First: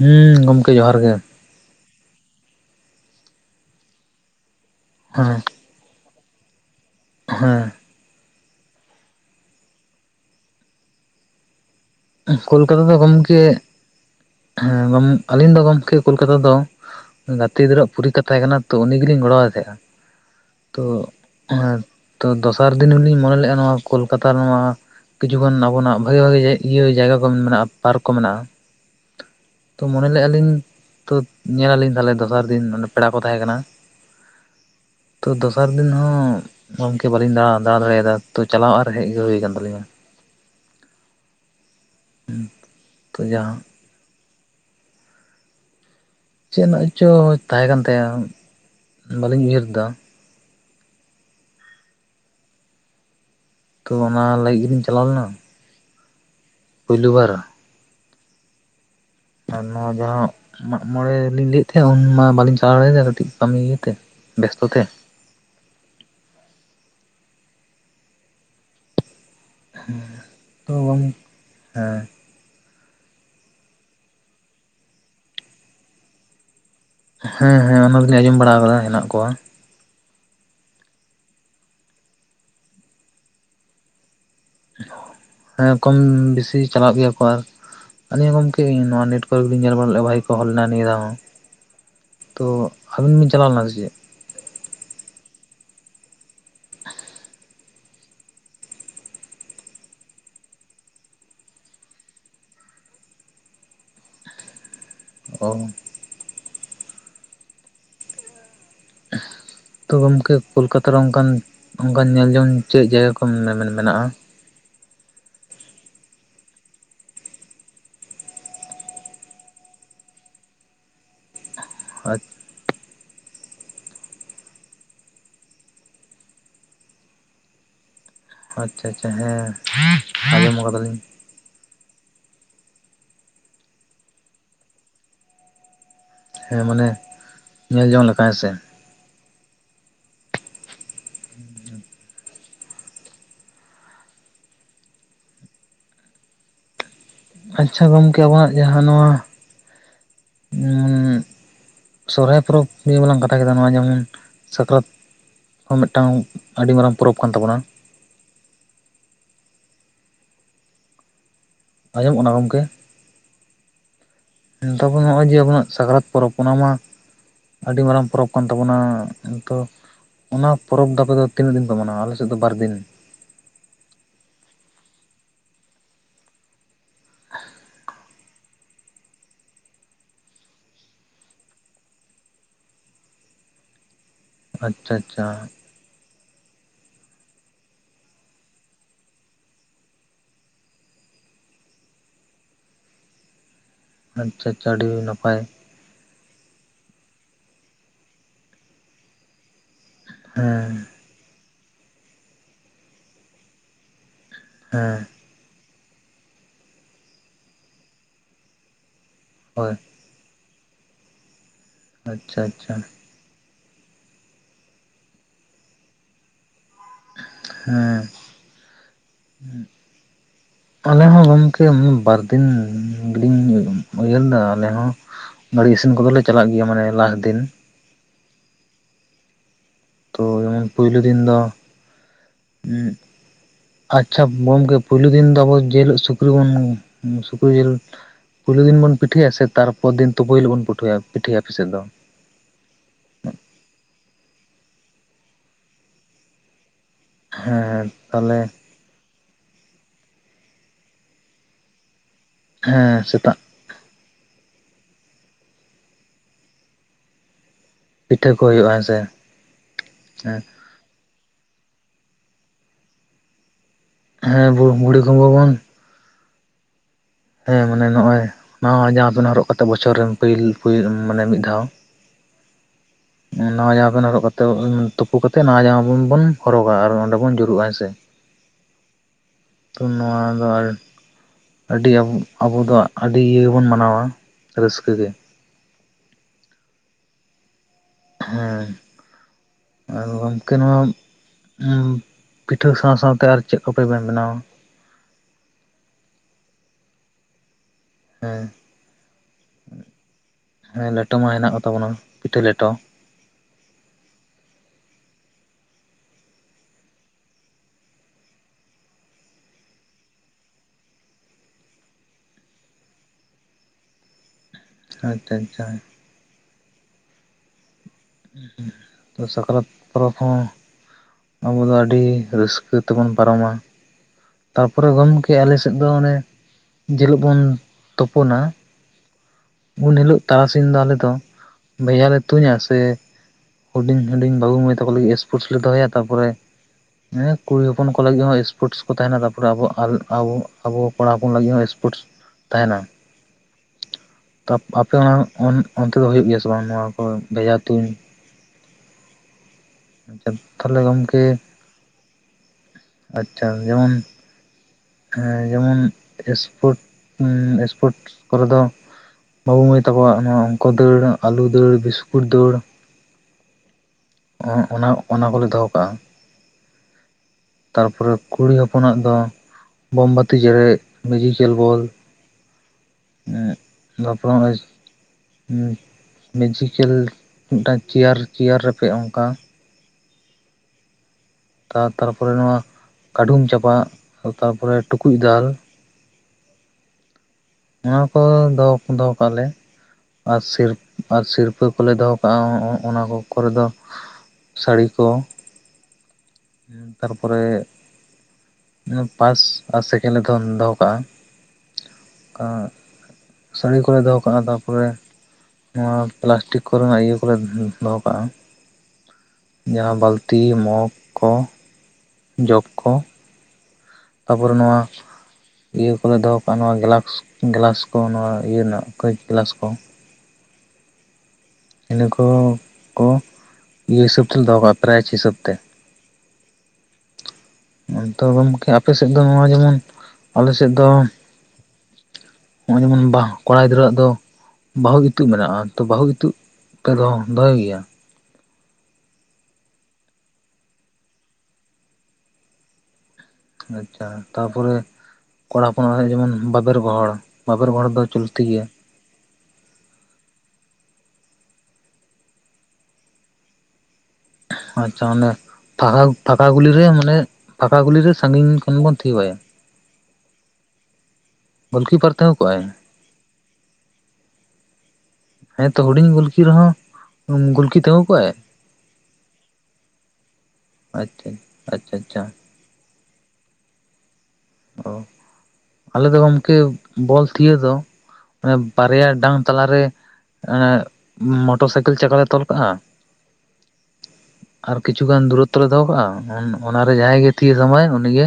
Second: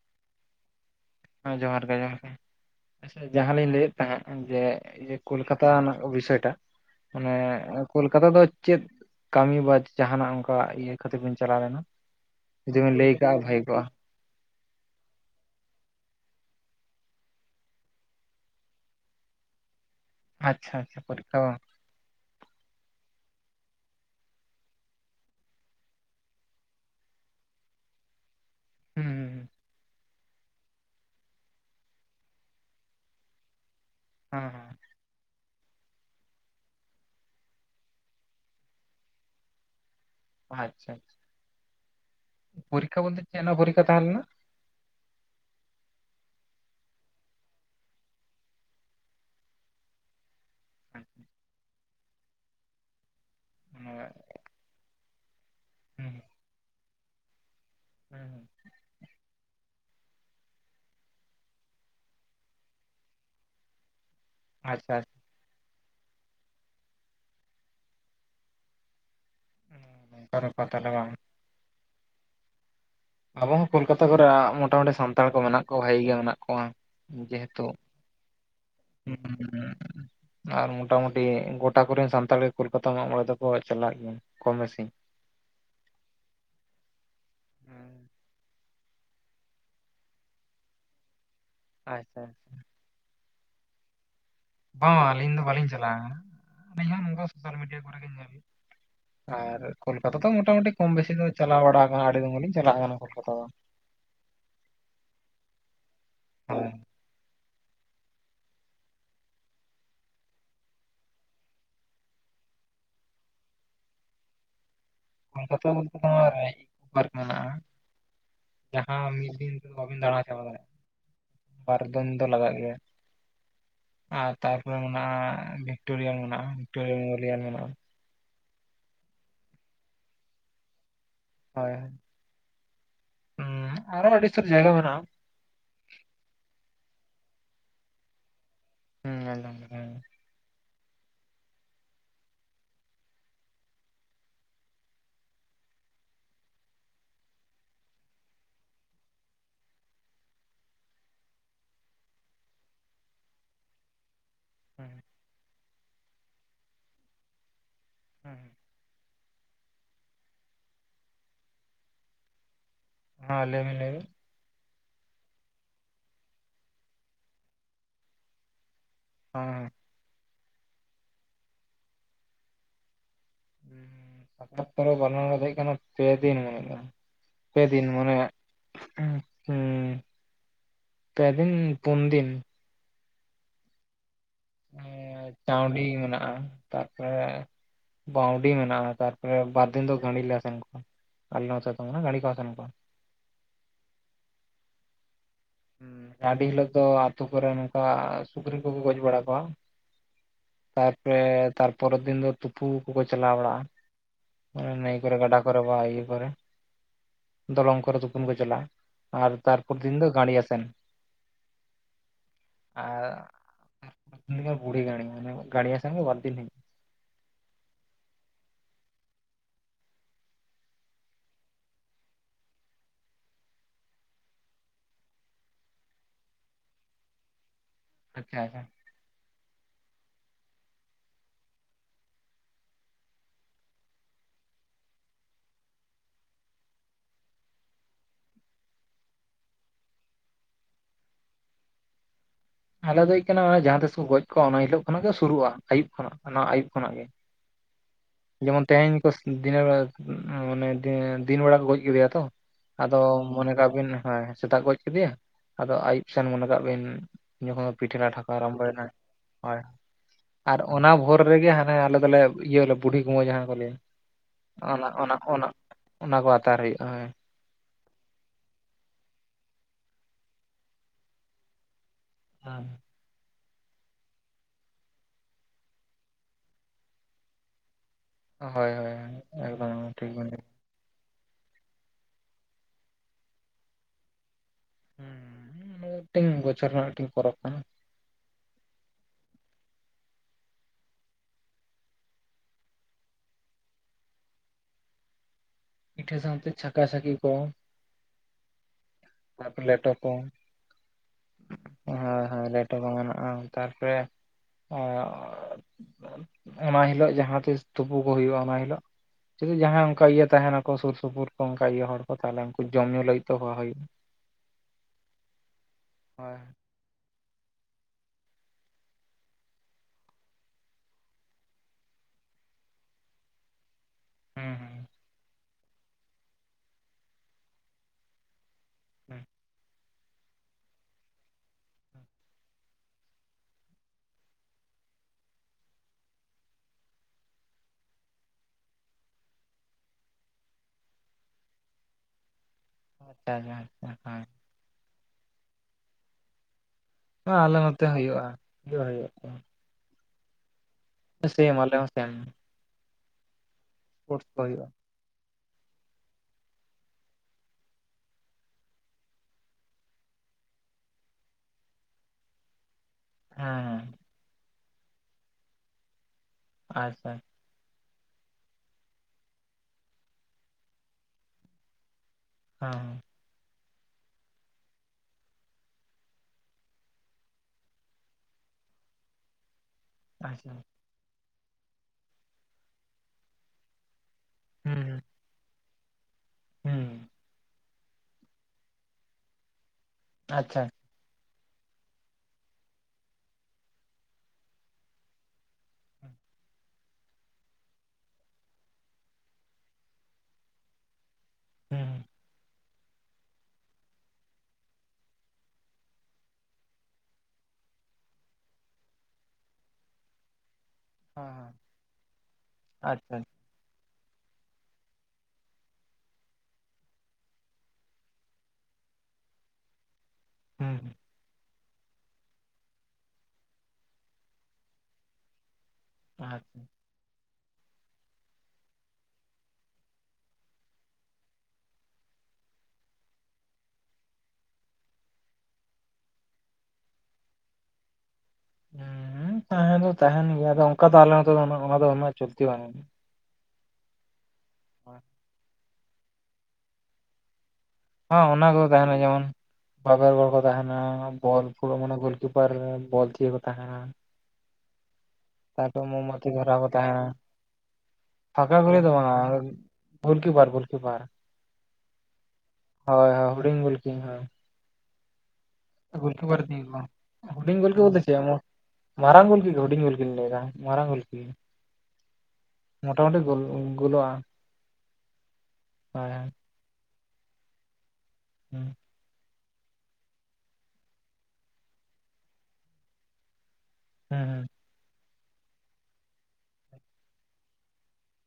ᱦᱩᱸ ᱜᱚᱝᱠᱮ ᱡᱚᱦᱟᱨ ᱜᱮ᱾ ᱦᱮᱸ ᱡᱚᱦᱟᱨ ᱜᱮ, ᱡᱚᱦᱟᱨ ᱜᱮ, ᱟᱪᱪᱷᱟ ᱡᱟᱦᱟᱸ ᱞᱤᱧ ᱞᱟᱹᱭᱮᱫ ᱛᱟᱦᱮᱸᱫ ᱡᱮ ᱤᱭᱟᱹ ᱦᱮᱸ ᱠᱳᱞᱠᱟᱛ ᱱᱟᱜ ᱵᱤᱥᱚᱭ ᱴᱟ ᱢᱟᱱᱮ ᱦᱮᱸ [unintelligible] ᱠᱳᱞᱠᱟᱛᱟ ᱫᱚ ᱪᱮᱫ ᱠᱟᱹᱢᱤ ᱵᱟ ᱡᱟᱸᱦᱟᱱᱟᱜ ᱚᱝᱠᱟ ᱤᱭᱟᱹ ᱠᱷᱟᱹᱛᱤᱨ ᱵᱮᱱ ᱪᱟᱞᱟᱣ ᱞᱮᱱᱟ? ᱡᱩᱫᱤ ᱠᱳᱞᱠᱟᱛᱟ ᱵᱤᱱ ᱫᱚ ᱞᱟᱹᱭ ᱠᱟᱜᱼᱟ ᱜᱚᱝᱠᱮ ᱵᱷᱟᱹᱜᱤ ᱠᱚᱜᱼᱟ ᱦᱮᱸ ᱢᱚᱱ ᱟᱹᱞᱤᱧ ᱫᱚ ᱜᱚᱝᱠᱮ ᱠᱳᱞᱠᱟᱛᱟ ᱫᱚ ᱜᱟᱛᱮ ᱜᱤᱫᱽᱨᱟᱹᱣᱟᱜ ᱯᱚᱨᱤᱠᱠᱷᱟ ᱛᱟᱦᱮᱸ ᱠᱟᱱᱟ ᱛᱚ, ᱩᱱᱤ ᱜᱮᱞᱤᱧ ᱜᱚᱲᱚᱣᱟᱫᱮ ᱛᱟᱸᱦᱮᱜ-ᱟ᱾ ᱟᱪᱪᱷᱟ ᱛᱚ ᱟᱪᱪᱷᱟ ᱯᱚᱨᱤᱠᱠᱷᱟ ᱵᱟᱝ ᱟᱨ ᱛᱚ ᱫᱚᱥᱟᱨ ᱫᱤᱱ ᱦᱚᱸᱞᱤᱧ ᱢᱚᱱᱮ ᱞᱮᱜ-ᱟ ᱱᱚᱣᱟ ᱠᱳᱞᱠᱟᱛᱟ ᱱᱚᱣᱟ ᱠᱤᱪᱷᱩᱜᱟᱱ ᱟᱵᱚᱱᱟᱜ ᱵᱷᱟᱜᱤ ᱵᱷᱟᱜᱤ ᱤᱭᱟᱹ ᱡᱟᱭᱜᱟ ᱠᱚ ᱢᱮᱱᱟᱜ-ᱟ, ᱯᱟᱨᱠ ᱠᱚ ᱢᱮᱱᱟᱜ-ᱟ᱾ ᱦᱩᱸ ᱦᱩᱸ ᱦᱩᱸ ᱢᱚᱱᱮ ᱞᱮᱜ-ᱟ ᱞᱤᱧ ᱛᱚ ᱧᱮᱞᱟᱞᱤᱧ ᱛᱟᱦᱞᱮ ᱫᱚᱥᱟᱨ ᱫᱤᱱ ᱱᱚᱸᱰᱮ ᱯᱮᱲᱟ ᱠᱚ ᱛᱟᱦᱮᱸ ᱠᱟᱱᱟ᱾ ᱦᱮᱸ ᱦᱮᱸ᱾ ᱛᱚ ᱫᱚᱥᱟᱨ ᱫᱤᱱ ᱦᱚᱸ ᱜᱚᱝᱠᱮ ᱵᱟᱹᱞᱤᱧ ᱫᱟᱬᱟ, ᱫᱟᱬᱟ ᱫᱟᱲᱮᱭᱟᱫᱟ, ᱛᱚ ᱪᱟᱞᱟᱣ ᱟᱨ ᱦᱮᱡ ᱜᱮ ᱦᱩᱭ ᱠᱟᱱ ᱛᱟᱞᱤᱧᱟ᱾ ᱟᱪᱪᱷᱟ, ᱟᱪ ᱯᱚᱨᱤᱠᱠᱷᱟ ᱛᱚ ᱵᱚᱞᱛᱮ ᱪᱮᱫ ᱡᱟᱦᱟᱸ ᱨᱮᱱᱟᱜ ᱯᱚᱨᱤᱠᱠᱷᱟ ᱛᱟᱦᱮᱸ ᱞᱮᱱᱟ? ᱪᱮᱫ ᱨᱮᱱᱟᱜ ᱪᱚ ᱛᱟᱦᱮᱸ ᱠᱟᱱ ᱛᱟᱭᱟ ᱵᱟᱹᱞᱤᱧ ᱩᱭᱦᱟᱹᱨᱫᱟ᱾ ᱟᱪᱪᱷᱟ᱾ ᱛᱚ ᱢᱟᱱᱮ ᱦᱩᱸ ᱚᱱᱟ ᱞᱟᱹᱜᱤᱫ ᱜᱮᱞᱤᱧ ᱪᱟᱞᱟᱣ ᱞᱮᱱᱟ᱾ ᱦᱩᱸ᱾ ᱯᱳᱭᱞᱳ ᱵᱟᱨ᱾ ᱦᱩᱸ ᱜᱚᱝᱠᱮ᱾ ᱟᱨ ᱱᱚᱣᱟ ᱡᱟᱦᱟᱸ ᱢᱟᱜᱢᱚᱬᱮ ᱞᱤᱧ ᱞᱟᱹᱭᱮᱫ ᱛᱟᱦᱮᱸᱜ ᱩᱱ ᱢᱟ ᱵᱟᱞᱤᱧ ᱪᱟᱞᱟᱣ ᱫᱟᱲᱮᱭᱟᱫᱟ ᱠᱟᱹᱴᱤᱡ ᱠᱟᱹᱢᱤ ᱤᱭᱟᱹᱛᱮ᱾ ᱵᱮᱥᱛᱚ ᱛᱮ᱾ ᱟᱪᱪᱷᱟ ᱟᱪᱪᱷᱟ ᱦᱩᱸ, ᱚᱱᱠᱟ ᱵᱮᱯᱟᱨ ᱛᱟᱦᱚᱞᱮ ᱵᱟᱝ ᱛᱚ ᱦᱮᱸ᱾ ᱟᱵᱚ ᱦᱚᱸ ᱠᱳᱞᱠᱟᱛᱟ ᱠᱚᱨᱮ ᱢᱚᱴᱟᱢᱩᱴᱤ ᱥᱟᱱᱛᱟᱲ ᱠᱚ ᱢᱮᱱᱟᱜ ᱠᱚᱣᱟ, ᱵᱷᱟᱜᱤ ᱜᱮ ᱢᱮᱱᱟᱜ ᱠᱚᱣᱟ᱾ ᱦᱮᱸ ᱡᱮᱦᱮᱛᱩ ᱦᱮᱸ ᱚᱱᱟ ᱫᱚᱞᱤᱧ ᱟᱸᱡᱚᱢ ᱵᱟᱲᱟᱣ ᱠᱟᱫᱟ ᱦᱮᱱᱟᱜ ᱠᱚᱣᱟ᱾ ᱟᱨ ᱢᱚᱴᱟ ᱢᱩᱴᱤ ᱜᱚᱴᱟ ᱠᱚᱨᱮᱱ ᱥᱟᱱᱛᱟᱲ ᱜᱮ ᱠᱳᱞᱠᱟᱛᱟ ᱢᱟᱜ ᱢᱚᱬᱮ ᱫᱚᱠᱚ ᱪᱟᱞᱟᱜ ᱜᱮᱭᱟ ᱠᱚᱢ ᱵᱤᱥᱤ᱾ ᱦᱮᱸ ᱠᱚᱢ ᱵᱤᱥᱤ ᱪᱟᱞᱟᱜ ᱜᱮᱭᱟ ᱠᱚ ᱟᱨ, ᱟᱹᱞᱤᱧ ᱜᱚᱝᱠᱮ ᱤᱧ ᱱᱚᱣᱟ ᱱᱮᱴ ᱠᱚᱨᱮᱜᱤᱧ ᱧᱮᱞ ᱵᱟᱲᱟ ᱞᱮᱜ-ᱟ ᱵᱷᱟᱹᱜᱤ ᱠᱚ ᱦᱚᱲ ᱞᱮᱱᱟ ᱱᱤᱭᱟᱹ ᱫᱷᱟᱣ ᱦᱚᱸ᱾ ᱟᱪᱪᱷᱟ ᱛᱚ ᱟᱹᱵᱤᱱ ᱵᱤᱱ ᱪᱟᱞᱟᱣ ᱞᱮᱱᱟ ᱥᱮ ᱪᱮᱫ? ᱦᱚᱸ ᱟᱹᱞᱤᱧ ᱫᱚ ᱵᱟᱹᱞᱤᱧ ᱪᱟᱞᱟᱣ ᱠᱟᱱᱟ, ᱟᱹᱞᱤᱧ ᱱᱚᱝᱠᱟ ᱥᱳᱥᱟᱞ ᱢᱤᱰᱤᱭᱟ ᱠᱚᱨᱮ ᱜᱮ ᱧᱮᱞ ᱦᱩᱭᱩᱜ ᱠᱟᱱᱟ᱾ ᱟᱨ ᱠᱳᱞᱠᱟᱛᱟ ᱫᱚ ᱢᱚᱴᱟᱢᱩᱴᱤ ᱠᱚᱢ ᱵᱮᱥᱤ ᱫᱚ ᱪᱟᱞᱟᱣ ᱵᱟᱲᱟᱣ ᱠᱟᱱᱟ, ᱟᱹᱰᱤ ᱫᱤᱱ ᱦᱚᱸ ᱞᱤᱧ ᱪᱟᱞᱟᱣ ᱠᱟᱱᱟ ᱠᱳᱞᱠᱟᱛᱟ ᱫᱚ᱾ ᱚ᱾ ᱦᱳᱭ᱾ ᱛᱚ ᱜᱚᱢᱠᱮ ᱠᱳᱞᱠᱟᱛᱟ ᱨᱮ ᱚᱝᱠᱟᱱ ᱚᱝᱠᱟᱱ ᱧᱮᱞᱡᱚᱝ ᱪᱮᱫ ᱡᱟᱭᱜᱟ ᱠᱚ ᱢᱮᱱ-ᱢᱮᱱᱟᱜ-ᱟ? ᱚᱝᱠᱟ ᱫᱚ ᱜᱚᱝᱠᱮ ᱯᱟᱨᱠ ᱢᱮᱱᱟᱜ-ᱟ᱾ ᱡᱟᱦᱟᱸ ᱢᱤᱫ ᱫᱤᱱ ᱛᱮᱫᱚ ᱵᱟᱹᱵᱤᱱ ᱫᱟᱬᱟ ᱪᱟᱵᱟ ᱫᱟᱲᱮᱜ-ᱟ, ᱵᱟᱨᱫᱤᱱ ᱫᱚ ᱞᱟᱜᱟᱜ ᱜᱮᱭᱟ᱾ ᱟᱨ ᱛᱟᱨᱯᱚᱨᱮ ᱢᱮᱱᱟᱜ-ᱟ ᱵᱷᱮᱠᱴᱳᱨᱤᱭᱟ ᱢᱮᱱᱟᱜ-ᱟ, ᱵᱷᱤᱠᱴᱳᱨᱤᱭᱟ ᱢᱮᱢᱳᱨᱤᱭᱟᱞ ᱢᱮᱱᱟᱜ-ᱟ᱾ ᱟᱪᱪᱷᱟ ᱟᱪᱪᱷᱟ ᱦᱮᱸ ᱟᱸᱡᱚᱢ ᱠᱟᱫᱟᱞᱤᱧ᱾ ᱦᱳᱭ, ᱦᱩᱸ ᱟᱨᱚ ᱟᱹᱰᱤ ᱥᱩᱨ ᱡᱟᱭᱜᱟ ᱢᱮᱱᱟᱜ-ᱟ᱾ ᱦᱮᱸ ᱢᱟᱱᱮ ᱧᱮᱞ ᱡᱚᱝ ᱞᱮᱠᱟ ᱦᱮᱸ ᱥᱮ᱾ ᱦᱩᱸ ᱧᱮᱞ ᱢᱚᱝ ᱞᱮᱠᱟ ᱜᱮ᱾ ᱟᱪᱪᱷᱟ ᱜᱚᱝᱠᱮ ᱟᱵᱚᱱᱟᱜ ᱡᱟᱦᱟᱸ ᱱᱚᱣᱟ ᱩᱸᱻᱜ, ᱥᱚᱨᱚᱦᱟᱭ ᱯᱚᱨᱚᱵᱽ ᱱᱤᱭᱟᱹ ᱢᱟᱞᱟᱝ ᱠᱟᱛᱷᱟ ᱠᱮᱫᱟ ᱱᱚᱣᱟ ᱡᱮᱢᱚᱱ ᱥᱟᱠᱨᱟᱛ ᱦᱩᱸ ᱦᱚᱸ ᱢᱤᱫᱴᱟᱝ ᱟᱹᱰᱤ ᱢᱟᱨᱟᱝ ᱯᱚᱨᱚᱵᱽ ᱠᱟᱱ ᱛᱟᱵᱚᱱᱟ᱾ ᱦᱩᱸ ᱦᱩᱸ᱾ ᱟᱸᱡᱚᱢᱚᱜ ᱠᱟᱱᱟ ᱜᱚᱝᱠᱮ? ᱢᱟ ᱞᱟᱹᱭᱵᱤᱱ ᱞᱟᱹᱭᱵᱤᱱ ᱾ ᱦᱩᱸ ᱛᱚᱵᱮ ᱱᱚᱜᱼᱚᱭ ᱡᱮ ᱟᱵᱚᱱᱟᱜ ᱥᱟᱠᱨᱟᱛ ᱯᱚᱨᱚᱵᱽ ᱚᱱᱟ ᱢᱟ ᱟᱰᱤ ᱢᱟᱨᱟᱝ ᱯᱚᱨᱚᱵᱽ ᱠᱟᱱ ᱛᱟᱵᱚᱱᱟ ᱾ ᱮᱱ ᱛᱚ, ᱦᱮᱸ ᱚᱱᱟ ᱯᱚᱨᱚᱵᱽ ᱫᱚ ᱟᱯᱮ ᱫᱚ ᱛᱤᱱ ᱫᱤᱱ ᱯᱮ ᱢᱟᱱᱟᱣᱟ? ᱟᱞᱮ ᱥᱮᱫ ᱫᱚ ᱵᱟᱨ ᱫᱤᱱ᱾ ᱥᱟᱠᱨᱟᱛ ᱯᱚᱨᱚᱵᱽ [inaudible] ᱦᱩᱭᱩᱜ ᱠᱟᱱᱟ ᱯᱮ ᱫᱤᱱ [inaudible] ᱯᱮ ᱫᱤᱱ ᱢᱟᱱᱮ ᱦᱟᱸᱜ [inaudible] ᱦᱩᱸ ᱾ ᱯᱮ ᱫᱤᱱ, ᱯᱩᱱ ᱫᱤᱱ ᱟᱪᱪᱷᱟ ᱟᱪ ᱪᱟᱶᱰᱤ ᱢᱮᱱᱟᱜᱼᱟ ᱛᱟᱨᱯᱚᱨᱮ ᱵᱟᱶᱰᱤ ᱢᱮᱱᱟᱜᱼᱟ ᱛᱟᱨᱯᱚᱨᱮ ᱵᱟᱨ ᱫᱤᱱ ᱫᱚ ᱜᱟᱺᱲᱤ ᱞᱮ ᱟᱥᱮᱱ ᱠᱚᱣᱟ᱾ ᱟᱞ ᱱᱚᱣᱟ ᱥᱟᱭᱤᱵᱥ ᱫᱚ ᱢᱟᱱᱮ ᱜᱟᱺᱲᱤ ᱠᱚ ᱟᱥᱮᱱ ᱠᱚᱣᱟ ᱾ ᱟᱪᱪᱷᱟ ᱟᱪᱪᱷᱟ ᱟᱹᱰᱤ ᱱᱟᱯᱟᱭ᱾ ᱦᱩᱸ ᱪᱟᱶᱰᱤ ᱦᱤᱞᱚᱜ ᱫᱚ ᱟᱛᱳ ᱠᱚᱨᱮ ᱱᱚᱝᱠᱟ ᱥᱩᱠᱨᱤ ᱠᱚᱠᱚ ᱜᱚᱡ ᱵᱟᱲᱟ ᱠᱚᱣᱟ ᱾ ᱦᱮᱸ᱾ ᱯᱮ ᱛᱟᱨᱯᱚᱨᱮᱨ ᱫᱤᱱ ᱫᱚ ᱛᱩᱯᱩ ᱠᱚᱠᱚ ᱪᱟᱞᱟᱣ ᱵᱟᱲᱟᱜᱼᱟ, ᱱᱟᱹᱭ ᱦᱮᱸ ᱠᱚᱨᱮ ᱜᱟᱰᱟ ᱠᱚᱨᱮ ᱵᱟ ᱤᱭᱟᱹ ᱠᱚᱨᱮ, ᱫᱚᱞᱚᱝ ᱠᱚᱨᱮ ᱛᱩᱯᱩᱱ ᱠᱚ ᱪᱟᱞᱟᱜᱼᱟ᱾ ᱟᱨ ᱦᱳᱭ ᱛᱟᱨᱯᱚᱨ ᱫᱤᱱ ᱫᱚ ᱜᱟᱺᱲᱤ ᱟᱥᱮᱱ, ᱟᱪᱪᱷᱟ ᱟᱪᱪᱷᱟ ᱟᱨ ᱛᱟᱨᱯᱚᱨᱮᱨ ᱫᱤᱱ ᱫᱚ ᱵᱩᱰᱷᱤ ᱜᱟᱺᱲᱤ ᱢᱟᱱᱮ ᱜᱟᱺᱲᱤ ᱟᱥᱮᱱ ᱜᱮ ᱵᱟᱨ ᱫᱤᱱ ᱦᱩᱭᱩᱜᱼᱟ ᱾ ᱦᱮᱸ ᱾ ᱟᱞᱮ ᱦᱚᱸ ᱜᱚᱝᱠᱮ ᱢᱤᱛ ᱵᱟᱨ ᱫᱤᱱ ᱜᱮᱞᱤᱧ [inaudible] ᱩᱦᱟᱹᱨ ᱮᱫᱟ ᱟᱞᱮ ᱦᱚᱸ ᱜᱟᱺᱲᱤ ᱤᱥᱤᱱ ᱠᱚᱫᱚᱞᱮ ᱪᱟᱞᱟᱜ ᱜᱮᱭᱟ ᱢᱟᱱᱮ ᱞᱟᱥ ᱫᱤᱱ᱾ ᱟᱪᱪᱷᱟ ᱟᱪᱪᱷᱟ᱾ ᱛᱚ ᱡᱮᱢᱚᱱ ᱯᱩᱭᱞᱳ ᱫᱤᱱ ᱫᱚ ᱩᱸ ᱟᱪᱪᱷᱟ ᱜᱚᱝᱠᱮ ᱯᱩᱭᱞᱳ ᱫᱤᱱ ᱫᱚ ᱟᱵᱚ ᱡᱮ ᱦᱤᱞᱚᱜ ᱥᱩᱠᱨᱤ ᱵᱚᱱ, ᱥᱩᱠᱨᱤ ᱡᱤᱞ ᱯᱩᱭᱞᱩ ᱫᱤᱱ ᱵᱚᱱ ᱯᱤᱴᱷᱟᱹᱭᱟ ᱥᱮ ᱛᱟᱨᱯᱚᱨ ᱫᱤᱱ ᱛᱩᱯᱩ ᱦᱤᱞᱚᱜ ᱵᱚᱱ ᱯᱩᱴᱷᱟᱹᱭᱟ, ᱯᱤᱴᱷᱟᱹᱭᱟ ᱟᱯ ᱥᱮᱫ ᱫᱚ? ᱟᱞᱮ ᱫᱚ ᱦᱩᱭᱩᱜ ᱠᱟᱱᱟ ᱚᱱᱟ ᱡᱟᱦᱟᱸ ᱛᱤᱥ ᱠᱚ ᱜᱚᱡ ᱠᱚᱜᱼᱟ ᱚᱱᱟ ᱦᱤᱞᱚᱜ ᱠᱷᱚᱱᱟᱜ ᱜᱮ ᱥᱩᱨᱩᱜᱼᱟ, ᱟᱭᱩᱵ ᱠᱷᱚᱱᱟᱜ ᱚᱱᱟ ᱟᱭᱩᱵ ᱠᱷᱚᱱᱟᱜ ᱜᱮ᱾ ᱦᱮᱸ ᱛᱟᱦᱚᱞᱮ ᱡᱮᱢᱚᱱ ᱛᱮᱦᱮᱧ ᱠᱚ [inaudible] ᱢᱟᱱᱮ ᱫᱤᱱ ᱵᱮᱲᱟ ᱠᱚ ᱜᱚᱡ ᱠᱮᱫᱮᱭᱟ ᱛᱚ, ᱦᱮᱸ ᱟᱫᱚ ᱥᱮᱛᱟᱜ ᱢᱚᱱᱮ ᱠᱟᱜ ᱵᱤᱱ ᱦᱮᱸ ᱥᱮᱛᱟᱜ ᱜᱚᱡ ᱠᱮᱫᱮᱭᱟ, ᱟᱫᱚ ᱟᱭᱩᱵ ᱥᱮᱱ ᱢᱚᱱᱮ ᱠᱟᱜ ᱵᱤᱱ ᱡᱚᱠᱷᱚᱱ ᱯᱤᱴᱷᱟᱹ ᱞᱟᱴᱷᱟ ᱠᱚ ᱟᱨᱟᱢᱵᱚᱭ ᱦᱩᱭᱩᱜᱼᱟ ᱦᱮᱸ ᱮᱱᱟ ᱥᱮ ᱦᱳᱭ, ᱟᱨ ᱚᱱᱟ ᱵᱷᱳᱨ ᱨᱮᱜᱮ ᱦᱟᱱᱮ ᱟᱞᱮ ᱫᱚᱞᱮ ᱤᱭᱟᱹᱞᱮ ᱵᱩᱰᱷᱤ ᱜᱩᱢᱟᱹ ᱡᱟᱦᱟᱸ ᱠᱚ ᱞᱟᱹᱭᱟ, ᱦᱮᱸ ᱚᱱᱟ ᱵᱩᱲᱦᱤ ᱚᱱᱟ ᱠᱩᱢᱵᱟᱹ ᱚᱱᱟ, ᱵᱚᱱ ᱚᱱᱟ ᱠᱚ ᱟᱛᱟᱨ ᱦᱩᱭᱩᱜᱼᱟ ᱦᱮᱸ᱾ ᱦᱮᱸ ᱢᱟᱱᱮ ᱱᱚᱜᱼᱚᱭ, ᱱᱟᱣᱟ ᱡᱟᱢᱟ ᱯᱮᱱ ᱦᱚᱨᱚᱜ ᱠᱟᱛᱮᱜ ᱵᱚᱪᱷᱚᱨ ᱨᱮᱱ [inaudible] ᱢᱟᱱᱮ ᱢᱤᱫ ᱫᱷᱟᱣ, ᱦᱮᱸ᱾ ᱱᱟᱣᱟ ᱡᱟᱢᱟ ᱯᱮᱱ ᱦᱚᱨᱚᱜ ᱠᱟᱛᱮᱫ, ᱛᱩᱯᱩ ᱠᱟᱛᱮᱫ ᱱᱟᱣᱟ ᱡᱟᱢᱟ ᱯᱮᱱ ᱵᱚᱱ ᱦᱚᱨᱚᱜᱟ ᱟᱨ ᱚᱸᱰᱮ ᱵᱚᱱ ᱡᱩᱨᱩᱜᱼᱟ ᱦᱮᱸ ᱥᱮ᱾ ᱦᱳᱭ ᱦᱳᱭ ᱦᱳᱭ, ᱛᱚ ᱮᱠᱫᱚᱢ ᱴᱷᱤᱠ ᱵᱤᱱ ᱱᱚᱣᱟ [inaudible] ᱫᱚ [unintelligible] ᱟᱵᱚ ᱫᱚ ᱟᱹᱰᱤ ᱤᱭᱟᱹ ᱜᱮᱵᱚᱱ ᱢᱟᱱᱟᱣᱟ, ᱨᱟᱹᱥᱠᱟᱹ ᱜᱮ᱾ ᱴᱟᱹᱝ ᱵᱚᱪᱷᱚᱨ ᱨᱮᱱᱟᱜ ᱢᱤᱫᱴᱟᱝ ᱯᱚᱨᱚᱵᱽ ᱠᱟᱱᱟ᱾ ᱦᱮᱸ, ᱟᱫᱚ ᱜᱚᱝᱠᱮ ᱱᱚᱣᱟ ᱯᱤᱴᱷᱟᱹ ᱥᱟᱶ ᱥᱟᱶᱛᱮ ᱟᱨ ᱪᱮᱫ ᱠᱚᱯᱮ ᱵᱮᱱᱟᱣᱟ? ᱯᱤᱴᱷᱟᱹ ᱥᱟᱶᱛᱮ ᱪᱷᱟᱠᱟ ᱪᱷᱟᱠᱤ ᱠᱚ, ᱦᱮᱸ᱾ ᱛᱟᱨᱯᱚᱨ ᱞᱮᱴᱚ ᱠᱚ, ᱦᱮᱸ ᱞᱮᱴᱚ ᱢᱟ ᱦᱮᱱᱟᱜ ᱠᱚ ᱛᱟᱵᱚᱱᱟ ᱦᱚᱭ ᱯᱤᱴᱷᱟᱹ ᱦᱚᱭ ᱞᱮᱴᱚ ᱠᱚ ᱢᱮᱱᱟᱜᱼᱟ᱾ ᱛᱟᱨᱯᱚᱨᱮ [unintelligible] ᱚᱱᱟ ᱦᱤᱞᱳᱜ ᱡᱟᱦᱟᱸ ᱛᱤᱥ ᱛᱩᱯᱩ ᱠᱚ ᱦᱩᱭᱩᱜᱼᱟ ᱚᱱᱟ ᱦᱤᱞᱳᱜ᱾ ᱡᱩᱫᱤ ᱡᱟᱦᱟᱸᱭ ᱚᱱᱠᱟ ᱤᱭᱟᱹ ᱛᱟᱦᱮᱱᱟ ᱥᱩᱨ ᱥᱩᱯᱩᱨ ᱠᱚ ᱚᱱᱠᱟ ᱤᱭᱟᱹ ᱦᱚᱲ ᱠᱚ ᱛᱟᱦᱚᱞᱮ, ᱩᱱᱠᱩ ᱡᱚᱢ ᱧᱩ ᱞᱟᱹᱜᱤᱫ ᱛᱮ ᱦᱚᱦᱚ ᱦᱩᱭᱩᱜᱼᱟ ᱾ ᱟᱪᱪᱷᱟ ᱟᱪᱪᱷᱟ ᱾ ᱦᱳᱭ ᱾ ᱥᱟᱠᱨᱟᱛ ᱯᱚᱨᱚᱵᱽ ᱦᱚᱸ ᱟᱵᱚ ᱫᱚ ᱟᱹᱰᱤ ᱨᱟᱹᱥᱠᱟᱹ ᱛᱮᱵᱚᱱ ᱯᱟᱨᱚᱢᱟ ᱾ ᱦᱩᱸ ᱦᱩᱸ ᱛᱟᱨᱯᱚᱨᱮ ᱜᱚᱢᱠᱮ, ᱟᱞᱮ ᱥᱮᱫ ᱫᱚ ᱚᱱᱮ ᱡᱮᱦᱤᱞᱳᱜ ᱵᱚᱱ ᱛᱩᱯᱩᱱᱟ ᱦᱮᱸ ᱾ ᱩᱱ ᱦᱤᱞᱳᱹᱜ ᱛᱟᱨᱟᱥᱤᱧ ᱫᱚ ᱟᱞᱮ ᱫᱚ ᱵᱮᱡᱷᱟ ᱞᱮ ᱛᱩᱧᱟ ᱥᱮ ᱦᱩᱰᱤᱧ ᱦᱩᱰᱤᱧ ᱵᱟᱹᱵᱩ ᱢᱟᱹᱭ ᱛᱟᱠᱚ ᱞᱟᱹᱜᱤᱫ, ᱥᱯᱳᱨᱴᱥ ᱞᱮ ᱫᱚᱦᱚᱭᱟ ᱾ ᱛᱟᱯᱚᱨᱮ ᱦᱮᱸ ᱠᱩᱲᱤ ᱦᱚᱯᱚᱱ ᱠᱚ ᱞᱟᱹᱜᱤᱫ ᱦᱚᱸ ᱥᱯᱳᱨᱴᱥ ᱠᱚ ᱛᱟᱦᱮᱱᱟ᱾ ᱛᱟᱯᱚᱨᱮ ᱟᱵᱚ ᱟᱵᱚ ᱟᱵᱚ ᱠᱚᱲᱟ ᱦᱚᱯᱚᱱ ᱞᱟᱹᱜᱤᱫ ᱦᱚᱸ, ᱥᱯᱳᱨᱴᱥ ᱛᱟᱦᱮᱱᱟ ᱾ ᱟᱪᱪᱷᱟ [unintelligible] ᱟᱷᱟᱮᱸ ᱛᱟ ᱟᱯᱮ ᱚᱱᱟ ᱚᱱᱛᱮ ᱫᱚ, ᱦᱳᱭᱳᱜ ᱜᱮᱭᱟ ᱥᱮ ᱵᱟᱝ ᱱᱚᱣᱟ? ᱠᱚ ᱵᱷᱮᱡᱟ ᱟᱞᱮ ᱱᱚᱛᱮ ᱛᱩᱧ ᱦᱩᱭᱩᱜᱼᱟ, ᱦᱩᱭᱩᱜ ᱦᱩᱭᱩᱜᱼ ᱟ ᱾ ᱟᱪᱪᱷᱟ [unintelligible] ᱛᱟᱦᱚᱞᱮ ᱜᱚᱢᱠᱮ ᱥᱮᱢ, ᱟᱞᱮ ᱦᱚ ᱥᱮᱢ ᱾ ᱟᱪᱪᱷᱟ, ᱡᱮᱢᱚᱱ ᱥᱯᱳᱨᱴᱥ ᱠᱚ ᱦᱩᱭᱩᱜᱼᱟ ᱾ ᱦᱮ ᱡᱮᱢᱚᱱ ᱥᱯᱳᱨᱴ ᱥᱯᱳᱨᱴ ᱠᱚᱨᱮ ᱫᱚ ᱵᱟᱹᱵᱩ ᱢᱟᱹᱭ ᱛᱟᱠᱚᱣᱟ, ᱚᱝᱠᱚ ᱫᱟᱹᱲ ᱟᱞᱩ ᱫᱟᱹᱲ ᱵᱤᱥᱠᱩᱴ ᱫᱟᱹᱲ᱾ ᱦᱮᱸᱦᱮᱸ ᱾ ᱚᱱᱟ ᱚᱱᱟ ᱠᱚᱞᱮ ᱫᱚᱦᱚ ᱠᱟᱜᱼᱟ ᱾ ᱟᱪᱪᱷᱟ ᱾ ᱛᱟᱨᱯᱚᱨᱮ ᱠᱩᱲᱤ ᱦᱚᱯᱚᱱᱟᱜ ᱫᱚ, ᱵᱳᱢᱵᱟᱹᱛᱤ ᱡᱮᱨᱮᱫ ᱢᱮᱡᱤᱠᱮᱞ ᱵᱚᱞ ᱾ ᱦᱮᱸ ᱾ ᱵᱟᱯᱞᱚᱢ [unintelligible] ᱤᱡ ᱢᱮᱡᱤᱠᱮᱞ ᱢᱤᱫᱴᱟᱝ ᱪᱮᱭᱟᱨ ᱪᱮᱭᱟᱨ ᱨᱮᱯᱮ ᱚᱱᱠᱟ ᱾ ᱟᱪᱷᱟ [unintelligible] ᱛᱟᱨᱯᱚᱨᱮ ᱱᱚᱣᱟ ᱠᱟᱹᱰᱩᱢ ᱪᱟᱯᱟᱫ, ᱛᱟᱯᱚᱨᱮ ᱴᱩᱠᱩᱡ ᱫᱟᱞ ᱾ ᱦᱮᱸ᱾ ᱚᱱᱟ ᱠᱚ ᱫᱚᱦᱚ ᱫᱚᱦᱚ ᱠᱟᱜ ᱟᱞᱮ ᱟᱨ ᱟᱪᱪᱷᱟ ᱥᱤᱨᱯᱟᱹ ᱟᱨ ᱥᱤᱨᱯᱟᱹ ᱠᱚᱞᱮ ᱫᱚᱦᱚ ᱠᱟᱜᱼᱟ, ᱚᱱᱟ ᱠᱚ ᱠᱚᱨᱮᱫᱚ ᱥᱟᱹᱲᱤ ᱠᱚ ᱾ ᱦᱩᱸ ᱛᱟᱨᱯᱚᱨᱮ᱾ ᱯᱟᱥ ᱟᱨ ᱥᱮᱠᱮᱱ ᱞᱮ ᱫᱚ ᱫᱚᱦᱚ ᱠᱟᱜᱼᱟ᱾ ᱦᱩᱸ ᱦᱩᱸ᱾ ᱟᱨ ᱥᱟᱹᱲᱤ ᱠᱚᱞᱮ ᱫᱚᱦᱚ ᱠᱟᱜᱼᱟ᱾ ᱛᱟᱨᱯᱚᱨᱮ ᱱᱚᱣᱟ ᱯᱮᱞᱟᱥᱴᱤᱠ ᱠᱚᱨᱮᱱᱟᱜ ᱤᱭᱟᱹ ᱠᱚᱞᱮ ᱫᱚᱦᱚ ᱠᱟᱜᱼᱟ ᱾ ᱡᱟᱦᱟᱸ ᱵᱟᱞᱛᱤ ᱢᱚᱜᱽ ᱠᱚ ᱦᱮᱸ ᱡᱚᱜᱽ ᱠᱚ ᱾ ᱟᱪᱪᱷᱟ ᱛᱟᱨᱯᱚᱨᱮ ᱱᱚᱣᱟ ᱤᱭᱟᱹ ᱠᱚᱞᱮ ᱫᱚᱦᱚ ᱠᱟᱜᱼᱟ, ᱱᱚᱣᱟ ᱜᱮᱞᱟᱥ ᱜᱮᱞᱟᱥ ᱠᱚ ᱱᱚᱣᱟ ᱤᱭᱟᱹ ᱨᱮᱱᱟᱜ ᱠᱟᱹᱪ ᱜᱮᱞᱟᱥ ᱠᱚ ᱾ ᱦᱩᱸ᱾ ᱤᱱᱟᱹ ᱠᱚ ᱠᱚ ᱤᱭᱟᱹ ᱦᱤᱥᱟᱹᱵᱽ ᱛᱮᱞᱮ ᱫᱚᱦᱚ ᱠᱟᱜᱼᱟ, ᱯᱨᱟᱭᱤᱡᱽ ᱦᱤᱥᱟᱹᱵᱽ ᱛᱮ᱾ ᱟᱪ [unintelligible] ᱟ᱾ ᱚᱱᱛᱚ ᱜᱚᱝᱠᱮ ᱟᱯᱮ ᱥᱮᱫ ᱫᱚ, ᱱᱚᱜᱼᱚ ᱡᱮᱢᱚᱱ ᱟᱞᱮ ᱥᱮᱫ ᱫᱚᱼᱼ ᱱᱚᱜᱼᱚᱭ ᱡᱮᱢᱚᱱ ᱵᱟᱦ ᱠᱚᱲᱟ ᱜᱤᱫᱽᱨᱟᱹᱣᱟᱜ ᱫᱚᱼᱼ ᱵᱟᱹᱦᱩ ᱜᱤᱛᱩᱜ ᱢᱮᱱᱟᱜᱼᱟ, ᱛᱚ ᱵᱟᱹᱦᱩ ᱜᱤᱛᱩᱜ ᱯᱮ ᱫᱚᱦᱚ, ᱫᱚᱦᱚᱭ ᱜᱮᱭᱟ? ᱦᱮᱸᱻ ᱛᱟᱦᱮᱸ ᱫᱚ ᱛᱟᱦᱮᱸᱱ ᱜᱮᱭᱟ, ᱟᱫᱚ ᱚᱱᱠᱟ ᱫᱚ ᱟᱞᱮ ᱱᱚᱛᱮ ᱫᱚ ᱩᱱᱟᱹᱜ ᱚᱱᱟ ᱫᱚ ᱩᱱᱟᱹᱜ ᱪᱚᱞᱛᱤ ᱫᱚ ᱵᱟᱹᱱᱩᱜ᱾ ᱟᱪᱪᱷᱟ ᱛᱟᱯᱚᱨᱮ ᱦᱚᱸ ᱠᱚᱲᱟ ᱦᱚᱯᱚᱱᱮ ᱦᱮᱡ ᱮᱱᱟ, ᱡᱮᱢᱚᱱ ᱵᱟᱵᱮᱨ ᱜᱚᱦᱚᱲ ᱵᱟᱵᱮᱨ ᱜᱚᱦᱚᱲ ᱫᱚᱼᱼ ᱦᱚᱸ ᱚᱱᱟ ᱠᱚᱫᱚ ᱛᱟᱦᱮᱸᱱᱟ ᱡᱮᱢᱚᱱᱼᱼ ᱵᱟᱵᱮᱨ ᱦᱚᱦᱚᱲ ᱠᱚ ᱛᱟᱦᱮᱸᱱᱟ, ᱵᱚᱞ ᱯᱩᱨᱟᱹ ᱢᱟᱱᱮ ᱜᱚᱞᱠᱤᱯᱟᱨ ᱵᱚᱞ ᱛᱷᱟᱹᱭᱟᱹ ᱠᱚ ᱛᱟᱦᱮᱸᱱᱟ᱾ ᱟᱪᱪᱷᱟ ᱚᱱᱮᱼᱼ ᱯᱷᱟᱠᱟ, ᱢᱳᱢᱵᱟᱛᱤ ᱯᱷᱟᱠᱟ ᱫᱷᱚᱨᱟᱣ ᱠᱚ ᱜᱩᱞᱤᱨᱮ ᱛᱟᱦᱮᱱᱟ ᱢᱟᱱᱮ ᱯᱷᱟᱠᱟ ᱜᱩᱞᱤᱨᱮ ᱥᱟᱺᱜᱤᱧ ᱠᱷᱚᱱ ᱵᱚᱱ ᱛᱷᱤᱭᱟᱹᱣᱟᱭᱟ᱾ ᱜᱚᱞᱠᱤᱯᱟᱨᱼᱜᱚᱞᱠᱤᱯᱟᱨ᱾ ᱜᱚᱞᱠᱤᱯᱟᱨ ᱛᱮᱸᱜᱚ ᱠᱚᱜᱼᱟᱭ᱾ ᱦᱚᱭ ᱦᱚᱭ, ᱦᱩᱰᱤᱧ ᱜᱩᱞᱠᱤ ᱦᱚᱭ ᱾ ᱦᱮᱸᱛᱚ ᱦᱩᱰᱤᱧ ᱜᱩᱞᱠᱤ ᱜᱚᱞᱠᱤᱯᱟᱨᱮ ᱛᱤᱸᱜᱩ ᱨᱮᱦᱚᱸ ᱠᱚᱜ-ᱟ, ᱦᱩᱰᱤᱧ ᱜᱩᱞᱠᱤ ᱜᱚᱞᱠᱤᱯᱟᱨ ᱛᱤᱸᱜᱩ ᱫᱚ ᱪᱮᱜ ᱠᱚᱜᱼᱟᱭ ᱮᱢᱚᱼᱼ ᱢᱟᱨᱟᱝ ᱜᱩᱞᱠᱤ ᱜᱮ, ᱦᱩᱰᱤᱧ ᱜᱩᱞᱠᱤᱧ ᱫᱚ ᱪᱮᱜ ᱞᱮᱠᱟ? ᱢᱟᱨᱟᱝ ᱜᱩᱞᱠᱤ᱾ ᱟᱪᱼᱪᱷᱟ ᱟᱪᱪᱷᱟ᱾ ᱢᱚᱴᱟ ᱢᱩᱴᱤ ᱜᱩᱞ ᱜᱩᱞᱩᱜᱼᱟ᱾ ᱚ ᱟᱞᱮ ᱫᱚ ᱜᱚᱝᱠᱮ ᱵᱚᱞ ᱛᱷᱤᱭᱟᱹ ᱫᱚ ᱢᱟᱱᱮ ᱦᱩᱸ ᱵᱟᱨᱭᱟ ᱰᱟᱝᱼᱼ ᱛᱟᱞᱟᱨᱮ ᱮᱸ ᱢᱚᱴᱚᱨ ᱥᱟᱭᱠᱮᱞ ᱪᱟᱠᱟ ᱞᱮ ᱛᱚᱞ ᱠᱟᱜᱼᱟ᱾ ᱦᱩᱸ ᱦᱩᱸ᱾ ᱟᱨ ᱠᱤᱪᱷᱩ ᱜᱟᱱ ᱫᱩᱨᱚᱛᱛᱚ ᱨᱮ ᱫᱚᱦᱚ ᱠᱟᱜᱼᱟ ᱚᱱ ᱚᱱᱟᱨᱮ ᱡᱟᱦᱟᱸᱭ ᱜᱮ ᱛᱷᱤᱭᱟᱹ ᱥᱟᱢᱵᱟᱣᱟᱭ ᱩᱱᱤᱜᱮᱼᱼ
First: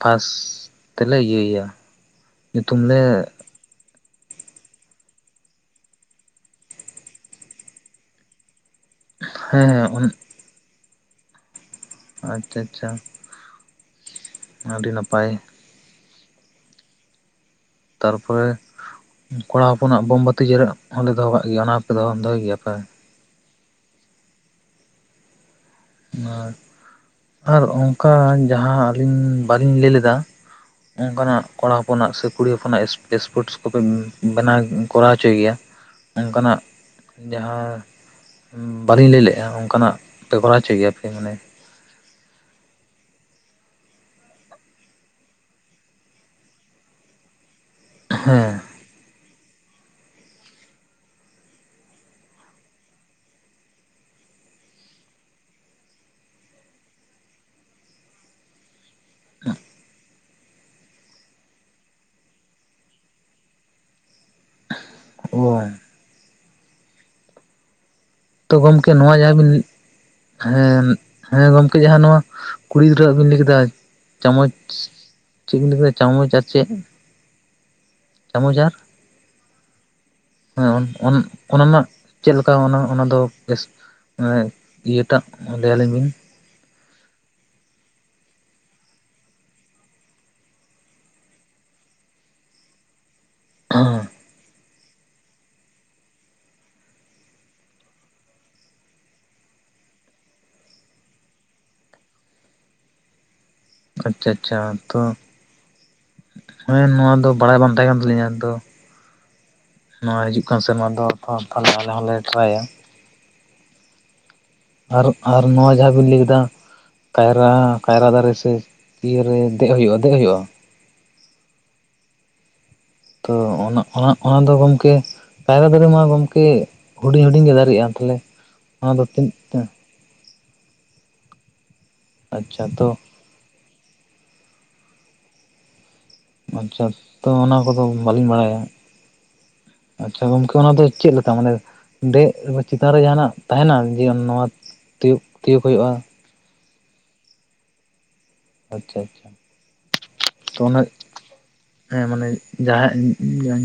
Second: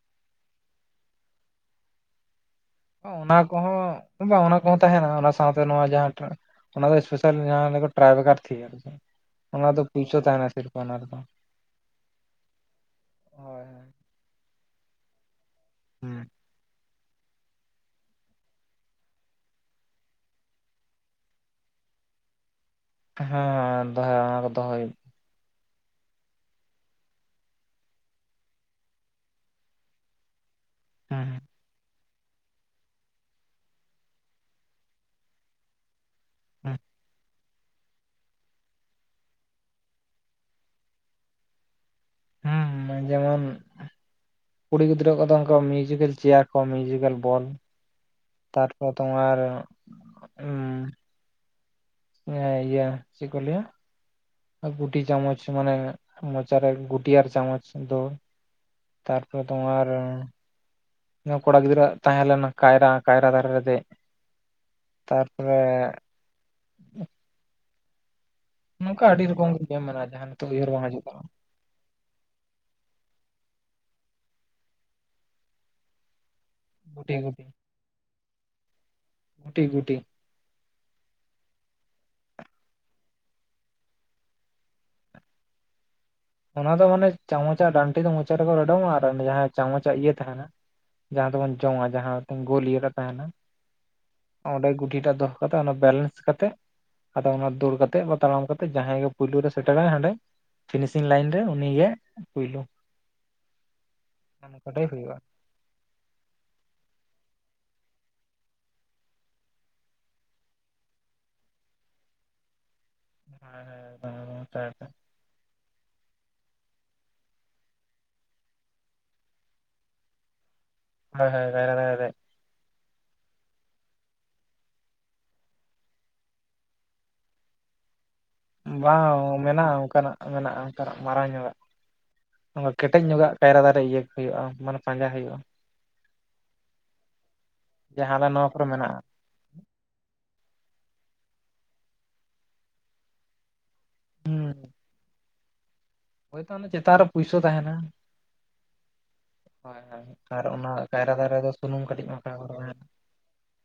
ᱯᱷᱟᱥ ᱛᱮᱞᱮ ᱤᱭᱟᱹᱭᱮᱭᱟ᱾ ᱧᱩᱛᱩᱢ ᱞᱮ ᱦᱚᱸ ᱚᱱᱟ ᱠᱚᱦᱚᱸ ᱵᱟᱝ ᱚᱱᱟ ᱠᱚᱦᱚᱸ ᱛᱟᱦᱮᱸᱱᱟ, ᱚᱱᱟ ᱥᱟᱶᱛᱮ ᱱᱚᱣᱟ ᱡᱟᱦᱟᱸ ᱴᱟᱜᱼᱼ ᱚᱱᱟ ᱫᱚ ᱮᱥᱯᱮᱥᱟᱞ ᱡᱟᱦᱟᱸ ᱴᱨᱟᱭᱵᱮᱠᱟᱨ ᱛᱷᱤᱭᱟᱹ ᱟᱨᱼᱼ ᱚᱱᱟ ᱦᱮᱸ ᱫᱚ ᱦᱮᱸ ᱯᱩᱭᱥᱟᱹ ᱛᱟᱦᱮᱸᱱᱟ ᱥᱤᱨᱯᱷᱟᱹ ᱚᱱᱟ ᱨᱮ ᱫᱚ᱾ ᱟᱪᱼᱪᱷᱟ ᱟᱪᱪᱷᱟ, ᱟᱹᱰᱤ ᱱᱟᱯᱟᱭ᱾ ᱦᱩᱸ ᱾ ᱛᱟᱨᱯᱚᱨᱮ ᱠᱚᱲᱟ ᱦᱚᱯᱚᱱᱟᱜ ᱵᱚᱢᱼᱵᱟᱹᱛᱤ ᱡᱮᱨᱮᱫ ᱦᱚᱸ ᱞᱮ ᱫᱚᱦᱚ ᱠᱟᱜ ᱜᱮᱭᱟ᱾ ᱚᱱᱟ ᱦᱚᱸ ᱯᱮ ᱫᱚᱦᱚ ᱫᱚᱦᱚᱭ ᱜᱮᱭᱟ ᱯᱮ? ᱦᱮᱸ ᱫᱚᱦᱚ, ᱚᱱᱟ ᱠᱚ ᱫᱚᱦᱚᱭᱼᱼ ᱟᱨ, ᱟᱨ ᱚᱱᱠᱟ ᱡᱟᱦᱟᱸ ᱟᱹᱞᱤᱧ ᱵᱟᱹᱞᱤᱧ ᱞᱟᱹᱭ ᱞᱮᱫᱟ᱾ ᱦᱩᱸ ᱚᱱᱠᱟᱱᱟᱜ ᱠᱚᱲᱟ ᱦᱚᱯᱚᱱᱟᱜ ᱥᱮ ᱠᱩᱲᱤ ᱦᱚᱯᱚᱱᱟᱜ ᱮᱥ ᱮᱥᱯᱚᱴᱥ ᱠᱚᱯᱮ ᱵᱮᱱᱟᱣ ᱠᱚᱨᱟᱣ ᱦᱚᱪᱚᱭ ᱜᱮᱭᱟ? ᱚᱱᱠᱟᱱᱟᱜ ᱦᱩᱸ ᱡᱟᱦᱟᱸ ᱵᱟᱹᱞᱤᱧ ᱞᱟᱹᱭ ᱞᱮᱜᱼᱟ, ᱚᱱᱠᱟᱱᱟᱜ ᱯᱮ ᱠᱚᱨᱟᱣᱼᱼ ᱦᱚᱪᱚᱭ ᱜᱮᱭᱟᱯᱮ ᱢᱟᱱᱮ? ᱦᱩᱸ ᱦᱩᱸ ᱡᱮᱢᱚᱱᱼᱼ ᱠᱩᱲᱤ ᱜᱤᱫᱽᱨᱟᱹ ᱠᱚ ᱫᱚ ᱚᱱᱠᱟ ᱢᱤᱭᱩᱡᱤᱠᱮᱞ ᱪᱮᱭᱟᱨ ᱠᱚ ᱢᱤᱭᱩᱡᱤᱠᱮᱞ ᱵᱚᱞᱼᱼ ᱦᱮᱸᱻ᱾ [unintelligible] ᱛᱚ ᱟᱨ ᱩᱸᱻᱼᱼ ᱟᱱᱟᱹ ᱤᱭᱟᱹ ᱪᱮᱜ ᱠᱚ ᱞᱟᱹᱭᱟ? ᱜᱩᱴᱤ ᱪᱟᱢᱚᱪ ᱢᱟᱱᱮ ᱢᱚᱪᱟᱨᱮ ᱜᱩᱴ ᱟᱨ ᱪᱟᱢᱚᱪ ᱫᱚᱼᱼ ᱛᱟᱨᱯᱚᱨ ᱛᱚ ᱟᱨ? ᱤᱱᱟᱹ ᱠᱚᱲᱟ ᱜᱤᱫᱽᱨᱟᱹ ᱦᱟᱜ ᱛᱟᱦᱮᱸ ᱞᱮᱱᱟ ᱠᱟᱭᱨᱟ, ᱠᱟᱭᱨᱟ ᱫᱟᱨᱮ ᱨᱮ ᱫᱮᱜ᱾ ᱛᱟᱨᱯᱚᱨᱮ ᱚ ᱛᱚ ᱜᱚᱝᱠᱮ ᱱᱚᱝᱠᱟ ᱱᱚᱣᱟ ᱟᱹᱰᱤ ᱡᱟᱦᱟᱸ ᱨᱚᱠᱚᱢ ᱵᱤᱱ, ᱜᱮ ᱜᱮᱢ ᱢᱮᱱᱟᱜᱼᱟ ᱡᱟᱦᱟᱸ ᱱᱤᱛᱚᱜ ᱩᱭᱦᱟᱹᱨ ᱵᱟᱝ ᱦᱮᱸ ᱦᱤᱡᱩᱜ ᱠᱟᱱᱟ ᱦᱮᱸ ᱜᱚᱝᱠᱮ ᱡᱟᱦᱟᱸ ᱱᱚᱣᱟᱼᱼ ᱠᱩᱲᱤ ᱜᱤᱫᱽᱨᱟᱹᱣᱟᱜ ᱵᱤᱱ ᱞᱟᱹᱭ ᱠᱮᱫᱟ ᱪᱟᱢᱚᱪ, ᱪᱮᱜ ᱵᱤᱱ ᱞᱟᱹᱭ ᱠᱮᱫᱟ ᱪᱟᱢᱚᱪ ᱟᱨ ᱪᱮᱜ? ᱜᱩᱴᱤ ᱜᱩᱴᱤ ᱾ ᱪᱟᱢᱚᱪ ᱟᱨᱼᱼ ᱜᱩᱴᱤ ᱜᱩᱴᱤ ᱾ ᱦᱮᱸ, ᱚᱱ ᱚᱱᱟ ᱢᱟ ᱪᱮᱫᱞᱮᱠᱟ ᱚᱱᱟ ᱚᱱᱟ ᱫᱚ ᱵᱮᱥ ᱮᱸ ᱤᱭᱟᱹᱴᱟᱜ ᱞᱟᱹᱭᱟᱹᱞᱤᱧ ᱵᱤᱱ ᱾ ᱚᱱᱟ ᱫᱚ ᱢᱟᱱᱮ ᱪᱟᱢᱚᱪ ᱟᱨ ᱰᱟᱱᱴᱤ ᱫᱚ ᱢᱚᱪᱟ ᱨᱮᱠᱚ ᱨᱚᱰᱚᱢᱚᱜᱼᱟ ᱟᱨ ᱡᱟᱦᱟᱸᱭ ᱪᱟᱢᱚᱪ ᱟᱨ ᱤᱭᱟᱹ ᱛᱟᱦᱮᱱᱟ ᱾ ᱡᱟᱦᱟᱸ ᱫᱚᱵᱚᱱ ᱡᱚᱝᱟ ᱡᱟᱦᱟᱸᱛᱮ ᱜᱳᱞ ᱤᱭᱟᱨᱟ ᱛᱟᱦᱮᱱᱟ ᱾ [inaudible] ᱚᱸᱰᱮ ᱜᱩᱴᱤᱴᱟᱜ ᱫᱚᱦᱚ ᱠᱟᱛᱮ ᱚᱱᱟ ᱵᱮᱞᱮᱱᱥ ᱠᱟᱛᱮ ᱟᱫᱚ ᱚᱱᱟ ᱫᱟᱹᱲ ᱠᱟᱛᱮ ᱠᱚ ᱛᱟᱲᱟᱢ ᱠᱟᱛᱮ ᱡᱟᱦᱟᱸᱭ ᱜᱮ ᱯᱩᱭᱞᱳ ᱨᱮ ᱥᱮᱴᱮᱨᱟᱭ ᱦᱟᱸᱰᱮ᱾ ᱤᱱ ᱞᱟᱹᱭᱤᱱ ᱨᱮ ᱩᱱᱤ ᱜᱮ ᱯᱳᱭᱞᱩ ᱾ ᱟᱪᱪᱷᱟ ᱟᱪᱪᱷᱟ, ᱛᱚ ᱦᱩᱭᱩᱜᱼᱟ ᱦᱮᱸ, ᱱᱚᱣᱟ ᱫᱚ ᱵᱟᱲᱟᱭ ᱵᱟᱝ ᱛᱟᱦᱮᱸ ᱠᱟᱱ ᱛᱟᱹᱞᱤᱧᱟ ᱛᱚ ᱾ ᱱᱚᱣᱟ ᱦᱤᱡᱩᱜ ᱠᱟᱱ ᱥᱮᱨᱢᱟ ᱫᱚ ᱛᱚ ᱛᱟᱦᱞᱮ ᱟᱞᱮ ᱦᱚᱸᱞᱮ ᱴᱨᱟᱭᱟ ᱾ ᱦᱮᱸ ᱦᱮᱸ ᱛᱚᱵᱮ [unintelligible] ᱯᱮ ᱾ ᱟᱨ ᱟᱨ ᱱᱚᱣᱟ ᱡᱟᱦᱟᱸ ᱵᱤᱱ ᱞᱟᱹᱭ ᱠᱮᱫᱟ ᱾ ᱠᱟᱭᱨᱟ ᱠᱟᱭᱨᱟ ᱫᱟᱨᱮ ᱥᱮ ᱤᱭᱟᱹ ᱨᱮ ᱫᱮᱡ ᱦᱩᱭᱩᱜᱼᱟ ᱫᱮᱡ ᱦᱩᱭᱩᱜᱼᱟ ᱾ ᱦᱳᱭ ᱦᱳᱭ, ᱠᱟᱭᱨᱟ ᱫᱟᱨᱮ ᱨᱮ ᱾ ᱛᱚ ᱚᱱᱟ ᱚᱱᱟ ᱫᱚ ᱜᱚᱝᱠᱮ᱾ ᱠᱟᱭᱨᱟ ᱫᱟᱨᱮ ᱢᱟ ᱜᱚᱝᱠᱮ ᱦᱩᱰᱤᱧ ᱦᱩᱰᱤᱧ ᱜᱮ ᱫᱟᱨᱮᱜᱼᱟ, ᱛᱟᱦᱚᱞᱮ᱾ ᱚᱱᱟ ᱫᱚ ᱵᱟᱝ ᱛᱤᱱ ᱢᱮᱱᱟᱜᱼᱟ, ᱚᱱᱠᱟ ᱱᱟᱜ ᱢᱮᱱᱟᱜᱼᱟ ᱚᱱᱠᱟ ᱱᱟᱜ ᱢᱟᱨᱟᱝ ᱧᱚᱜᱟᱜ ᱟᱪᱪᱷᱟ ᱱᱚᱠᱟ ᱛᱚ ᱠᱮᱴᱮᱡ ᱧᱚᱜᱟᱜ᱾ ᱠᱟᱭᱨᱟ ᱫᱟᱨᱮ ᱤᱭᱟᱹ ᱦᱩᱭᱩᱜᱼᱟ ᱢᱟᱱᱮ ᱯᱟᱸᱡᱟ ᱦᱩᱭᱩᱜᱼᱟ ᱾ ᱟᱪᱪᱷᱟ, ᱛᱚ ᱚᱱᱟ ᱠᱚᱫᱚ ᱡᱮ ᱦᱟᱱᱟ ᱵᱟᱹᱞᱤᱧ ᱱᱚᱣᱟ ᱵᱟᱲᱟᱭᱟ ᱠᱚᱨᱮ ᱢᱮᱱᱟᱜᱼᱟ ᱾ ᱟᱪᱪᱷᱟ ᱜᱚᱝᱠᱮ, ᱚᱱᱟ ᱫᱚ ᱪᱮᱫ ᱞᱮᱠᱟ ᱢᱟᱱᱮ ᱫᱮᱡ ᱪᱮᱛᱟᱱ ᱨᱮ ᱡᱟᱦᱟᱸᱱᱟᱜ ᱛᱟᱦᱮᱱᱟ? ᱡᱮ ᱱᱚᱣᱟ ᱦᱩᱸ ᱛᱤᱭᱳᱜ ᱛᱤᱭᱳᱜ ᱦᱩᱭᱩᱜᱼᱟ ᱾ ᱦᱳᱭᱛᱚ ᱚᱱᱮ ᱪᱮᱛᱟᱱ ᱨᱮ ᱯᱩᱭᱥᱟ ᱛᱟᱦᱮᱱᱟ ᱾ ᱟᱪᱪᱷᱟ ᱟᱪᱪᱷᱟ ᱦᱳᱭ ᱦᱳᱭ, ᱟᱨ ᱚᱱᱟ ᱠᱟᱭᱨᱟ ᱫᱟᱨᱮ ᱫᱚ ᱥᱩᱱᱩᱢ ᱦᱮᱸ ᱠᱟᱹᱴᱤᱡ ᱢᱟᱱᱮ ᱢᱟᱠᱷᱟ ᱦᱩᱭᱩᱜᱼᱟ ᱾ ᱡᱟᱦᱟᱸᱭ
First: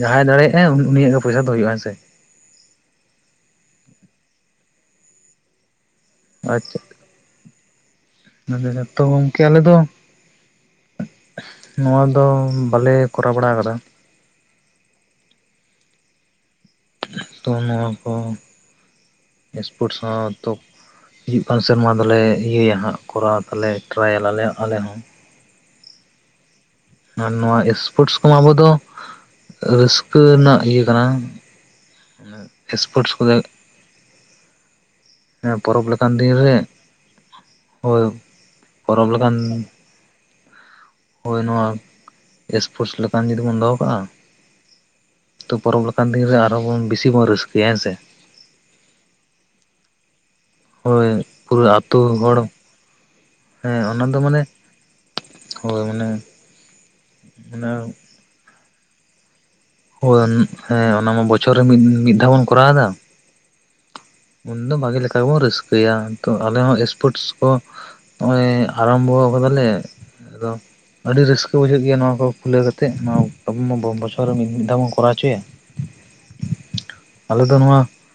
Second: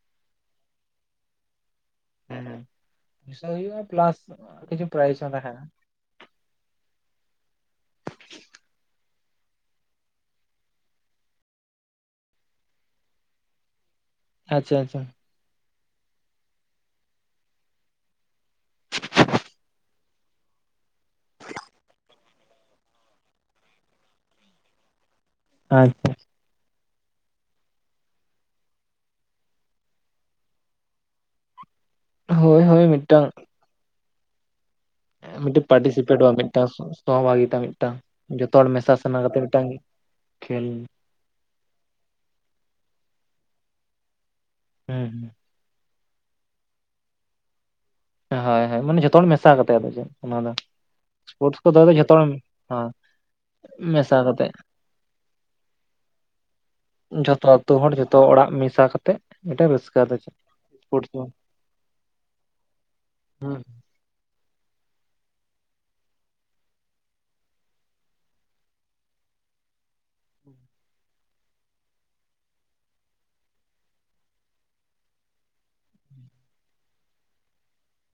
ᱡᱟᱦᱟᱸᱭ ᱫᱟᱲᱮᱭᱟᱜᱼᱟᱭ ᱩᱱᱤᱭᱟᱜ ᱜᱮ ᱯᱚᱭᱥᱟᱹ ᱫᱚ ᱦᱩᱭᱩᱜᱼᱟ ᱾ ᱦᱮᱸᱥᱮ? ᱦᱮᱸ ᱾ ᱯᱩᱭᱥᱟᱹ ᱦᱩᱭᱩᱜᱼᱟ ᱯᱞᱟᱥ ᱠᱤᱪᱷᱩ ᱯᱨᱟᱭᱤᱥ ᱦᱚᱸ ᱛᱟᱦᱮᱱᱟ ᱾ ᱟᱪᱪᱷᱟ ᱾ [unintelligible] ᱡᱚᱛᱚ ᱜᱚᱝᱠᱮ ᱟᱞᱮ ᱫᱚ ᱱᱚᱣᱟ ᱫᱚ ᱵᱟᱞᱮ ᱠᱚᱨᱟᱣ ᱵᱟᱲᱟ ᱟᱠᱟᱫᱟ ᱾ ᱟᱪᱪᱷᱟ ᱟᱪᱪᱷᱟ ᱾ ᱛᱚ ᱱᱚᱣᱟ ᱠᱚ ᱮᱥᱯᱳᱨᱴᱥ ᱥᱟᱶ ᱛᱚ ᱦᱤᱡᱩᱜ ᱠᱟᱱ ᱥᱮᱨᱢᱟ ᱫᱚᱞᱮ ᱤᱭᱟᱹᱭᱟ ᱦᱟᱸᱜ ᱠᱚᱨᱟᱣ ᱛᱟᱞᱮ ᱴᱨᱟᱭᱟᱞᱮ ᱟᱞᱮ ᱦᱚᱸ ᱾ ᱟᱪᱪᱷᱟ ᱾ ᱟᱨ ᱱᱚᱣᱟ ᱮᱥᱯᱳᱨᱴᱥ ᱠᱚᱢᱟ ᱟᱵᱚ ᱫᱚ ᱨᱟᱹᱥᱠᱟᱹ ᱨᱮᱱᱟᱜ ᱤᱭᱟᱹ ᱠᱟᱱᱟ ᱦᱳᱭ [unintelligible] ᱦᱳᱭ ᱮᱥᱯᱳᱨᱴᱥ ᱢᱤᱫᱴᱟᱝ ᱠᱚᱫᱚ ᱢᱤᱫᱴᱟᱝ ᱯᱚᱨᱚᱵᱽ ᱞᱮᱠᱟᱱ ᱯᱟᱨᱴᱤᱥᱤᱯᱮᱴᱚᱜᱼᱟ ᱫᱤᱱ ᱨᱮ ᱢᱤᱫᱴᱟᱝ ᱥᱚᱦᱚᱵᱟᱜᱤᱛᱟ ᱢᱤᱫᱴᱟᱝ ᱦᱳᱭ ᱾ ᱡᱚᱛᱚ ᱦᱚᱲ ᱢᱮᱥᱟ ᱯᱚᱨᱚᱵᱽ ᱥᱟᱱᱟ ᱞᱮᱠᱟᱱ ᱠᱟᱛᱮ ᱢᱤᱫᱴᱟᱝ ᱠᱷᱮᱞ᱾ ᱦᱳᱭ, ᱱᱚᱣᱟ ᱮᱥᱯᱳᱨᱴᱥ ᱞᱮᱠᱟᱱ ᱡᱩᱫᱤ ᱵᱚᱱ ᱫᱚᱦᱚ ᱠᱟᱜᱼᱟ ᱾ ᱦᱩᱸ ᱦᱩᱸ ᱾ ᱛᱚ ᱯᱚᱨᱚᱵᱽ ᱞᱮᱠᱟᱱ ᱫᱤᱱ ᱨᱮ ᱟᱨᱦᱚᱸ ᱵᱚᱱ ᱵᱮᱥᱤ ᱵᱚᱱ ᱨᱟᱹᱥᱠᱟᱹᱭᱟ ᱾ ᱦᱮᱸ ᱥᱮ? ᱦᱳᱭ ᱦᱳᱭ, ᱢᱟᱱᱮ ᱡᱷᱚᱛᱚ ᱦᱚᱲ ᱢᱮᱥᱟ ᱠᱟᱛᱮ ᱟᱫᱚ ᱪᱮᱫ ᱚᱱᱟ ᱫᱚ ᱦᱳᱭ ᱾ ᱮᱥᱯᱳᱨᱴᱥ ᱯᱩᱨᱟᱹ ᱠᱚᱫᱚ ᱟᱹᱛᱩ ᱡᱚᱛᱚ ᱦᱚᱲ ᱦᱮᱸ ᱦᱮᱸ ᱚᱱᱟ ᱢᱮᱥᱟ ᱫᱚ ᱢᱟᱱᱮ ᱠᱟᱛᱮ ᱾ ᱦᱳᱭ ᱢᱟᱱᱮ ᱛᱚ ᱡᱚᱛᱚ ᱦᱚᱲ ᱡᱚᱛᱚ ᱚᱲᱟᱜ ᱢᱮᱥᱟ ᱠᱟᱛᱮ ᱢᱤᱫᱴᱟᱱ ᱨᱟᱹᱥᱠ ᱾ ᱦᱳᱭ, ᱦᱮᱸ ᱾ ᱚᱱᱟ ᱢᱟ ᱵᱚᱪᱷᱚᱨ ᱨᱮ ᱢᱤᱫ ᱫᱷᱟᱣ ᱵᱚᱱ ᱠᱚᱨᱟᱣ ᱫᱟ ᱾ ᱦᱩᱸ ᱾ ᱩᱱ ᱫᱚ ᱵᱷᱟᱜᱮ ᱞᱮᱠᱟᱵᱚᱱ ᱨᱟᱹᱥᱠᱟᱹᱭᱟ ᱛᱚ ᱟᱞᱮ ᱦᱚᱸ ᱥᱯᱳᱨᱴᱥ ᱠᱚᱼᱼ ᱱᱚᱜᱚᱭ ᱟᱨᱟᱢᱵᱷᱚ ᱠᱟᱫᱟᱞᱮ ᱟᱫᱚᱼᱼ ᱟᱹᱰᱤ ᱨᱟᱹᱥᱠᱟᱹ ᱵᱩᱡᱷᱟᱹᱜ ᱜᱮᱭᱟ ᱱᱚᱣᱟ ᱠᱚ ᱠᱷᱩᱞᱟᱹᱣ ᱠᱟᱛᱮᱫ ᱱᱚᱣᱟ ᱟᱵ ᱵᱚᱪᱷᱚᱨ ᱨᱮ ᱢᱤᱫ ᱫᱷᱟᱣ ᱵᱚᱱ ᱠᱚᱨᱟᱣ ᱦᱚᱪᱚᱭᱟ᱾ ᱦᱮᱸ [unintelligible] ᱟᱞᱮ ᱫᱚ ᱱᱚᱣᱟᱼᱼ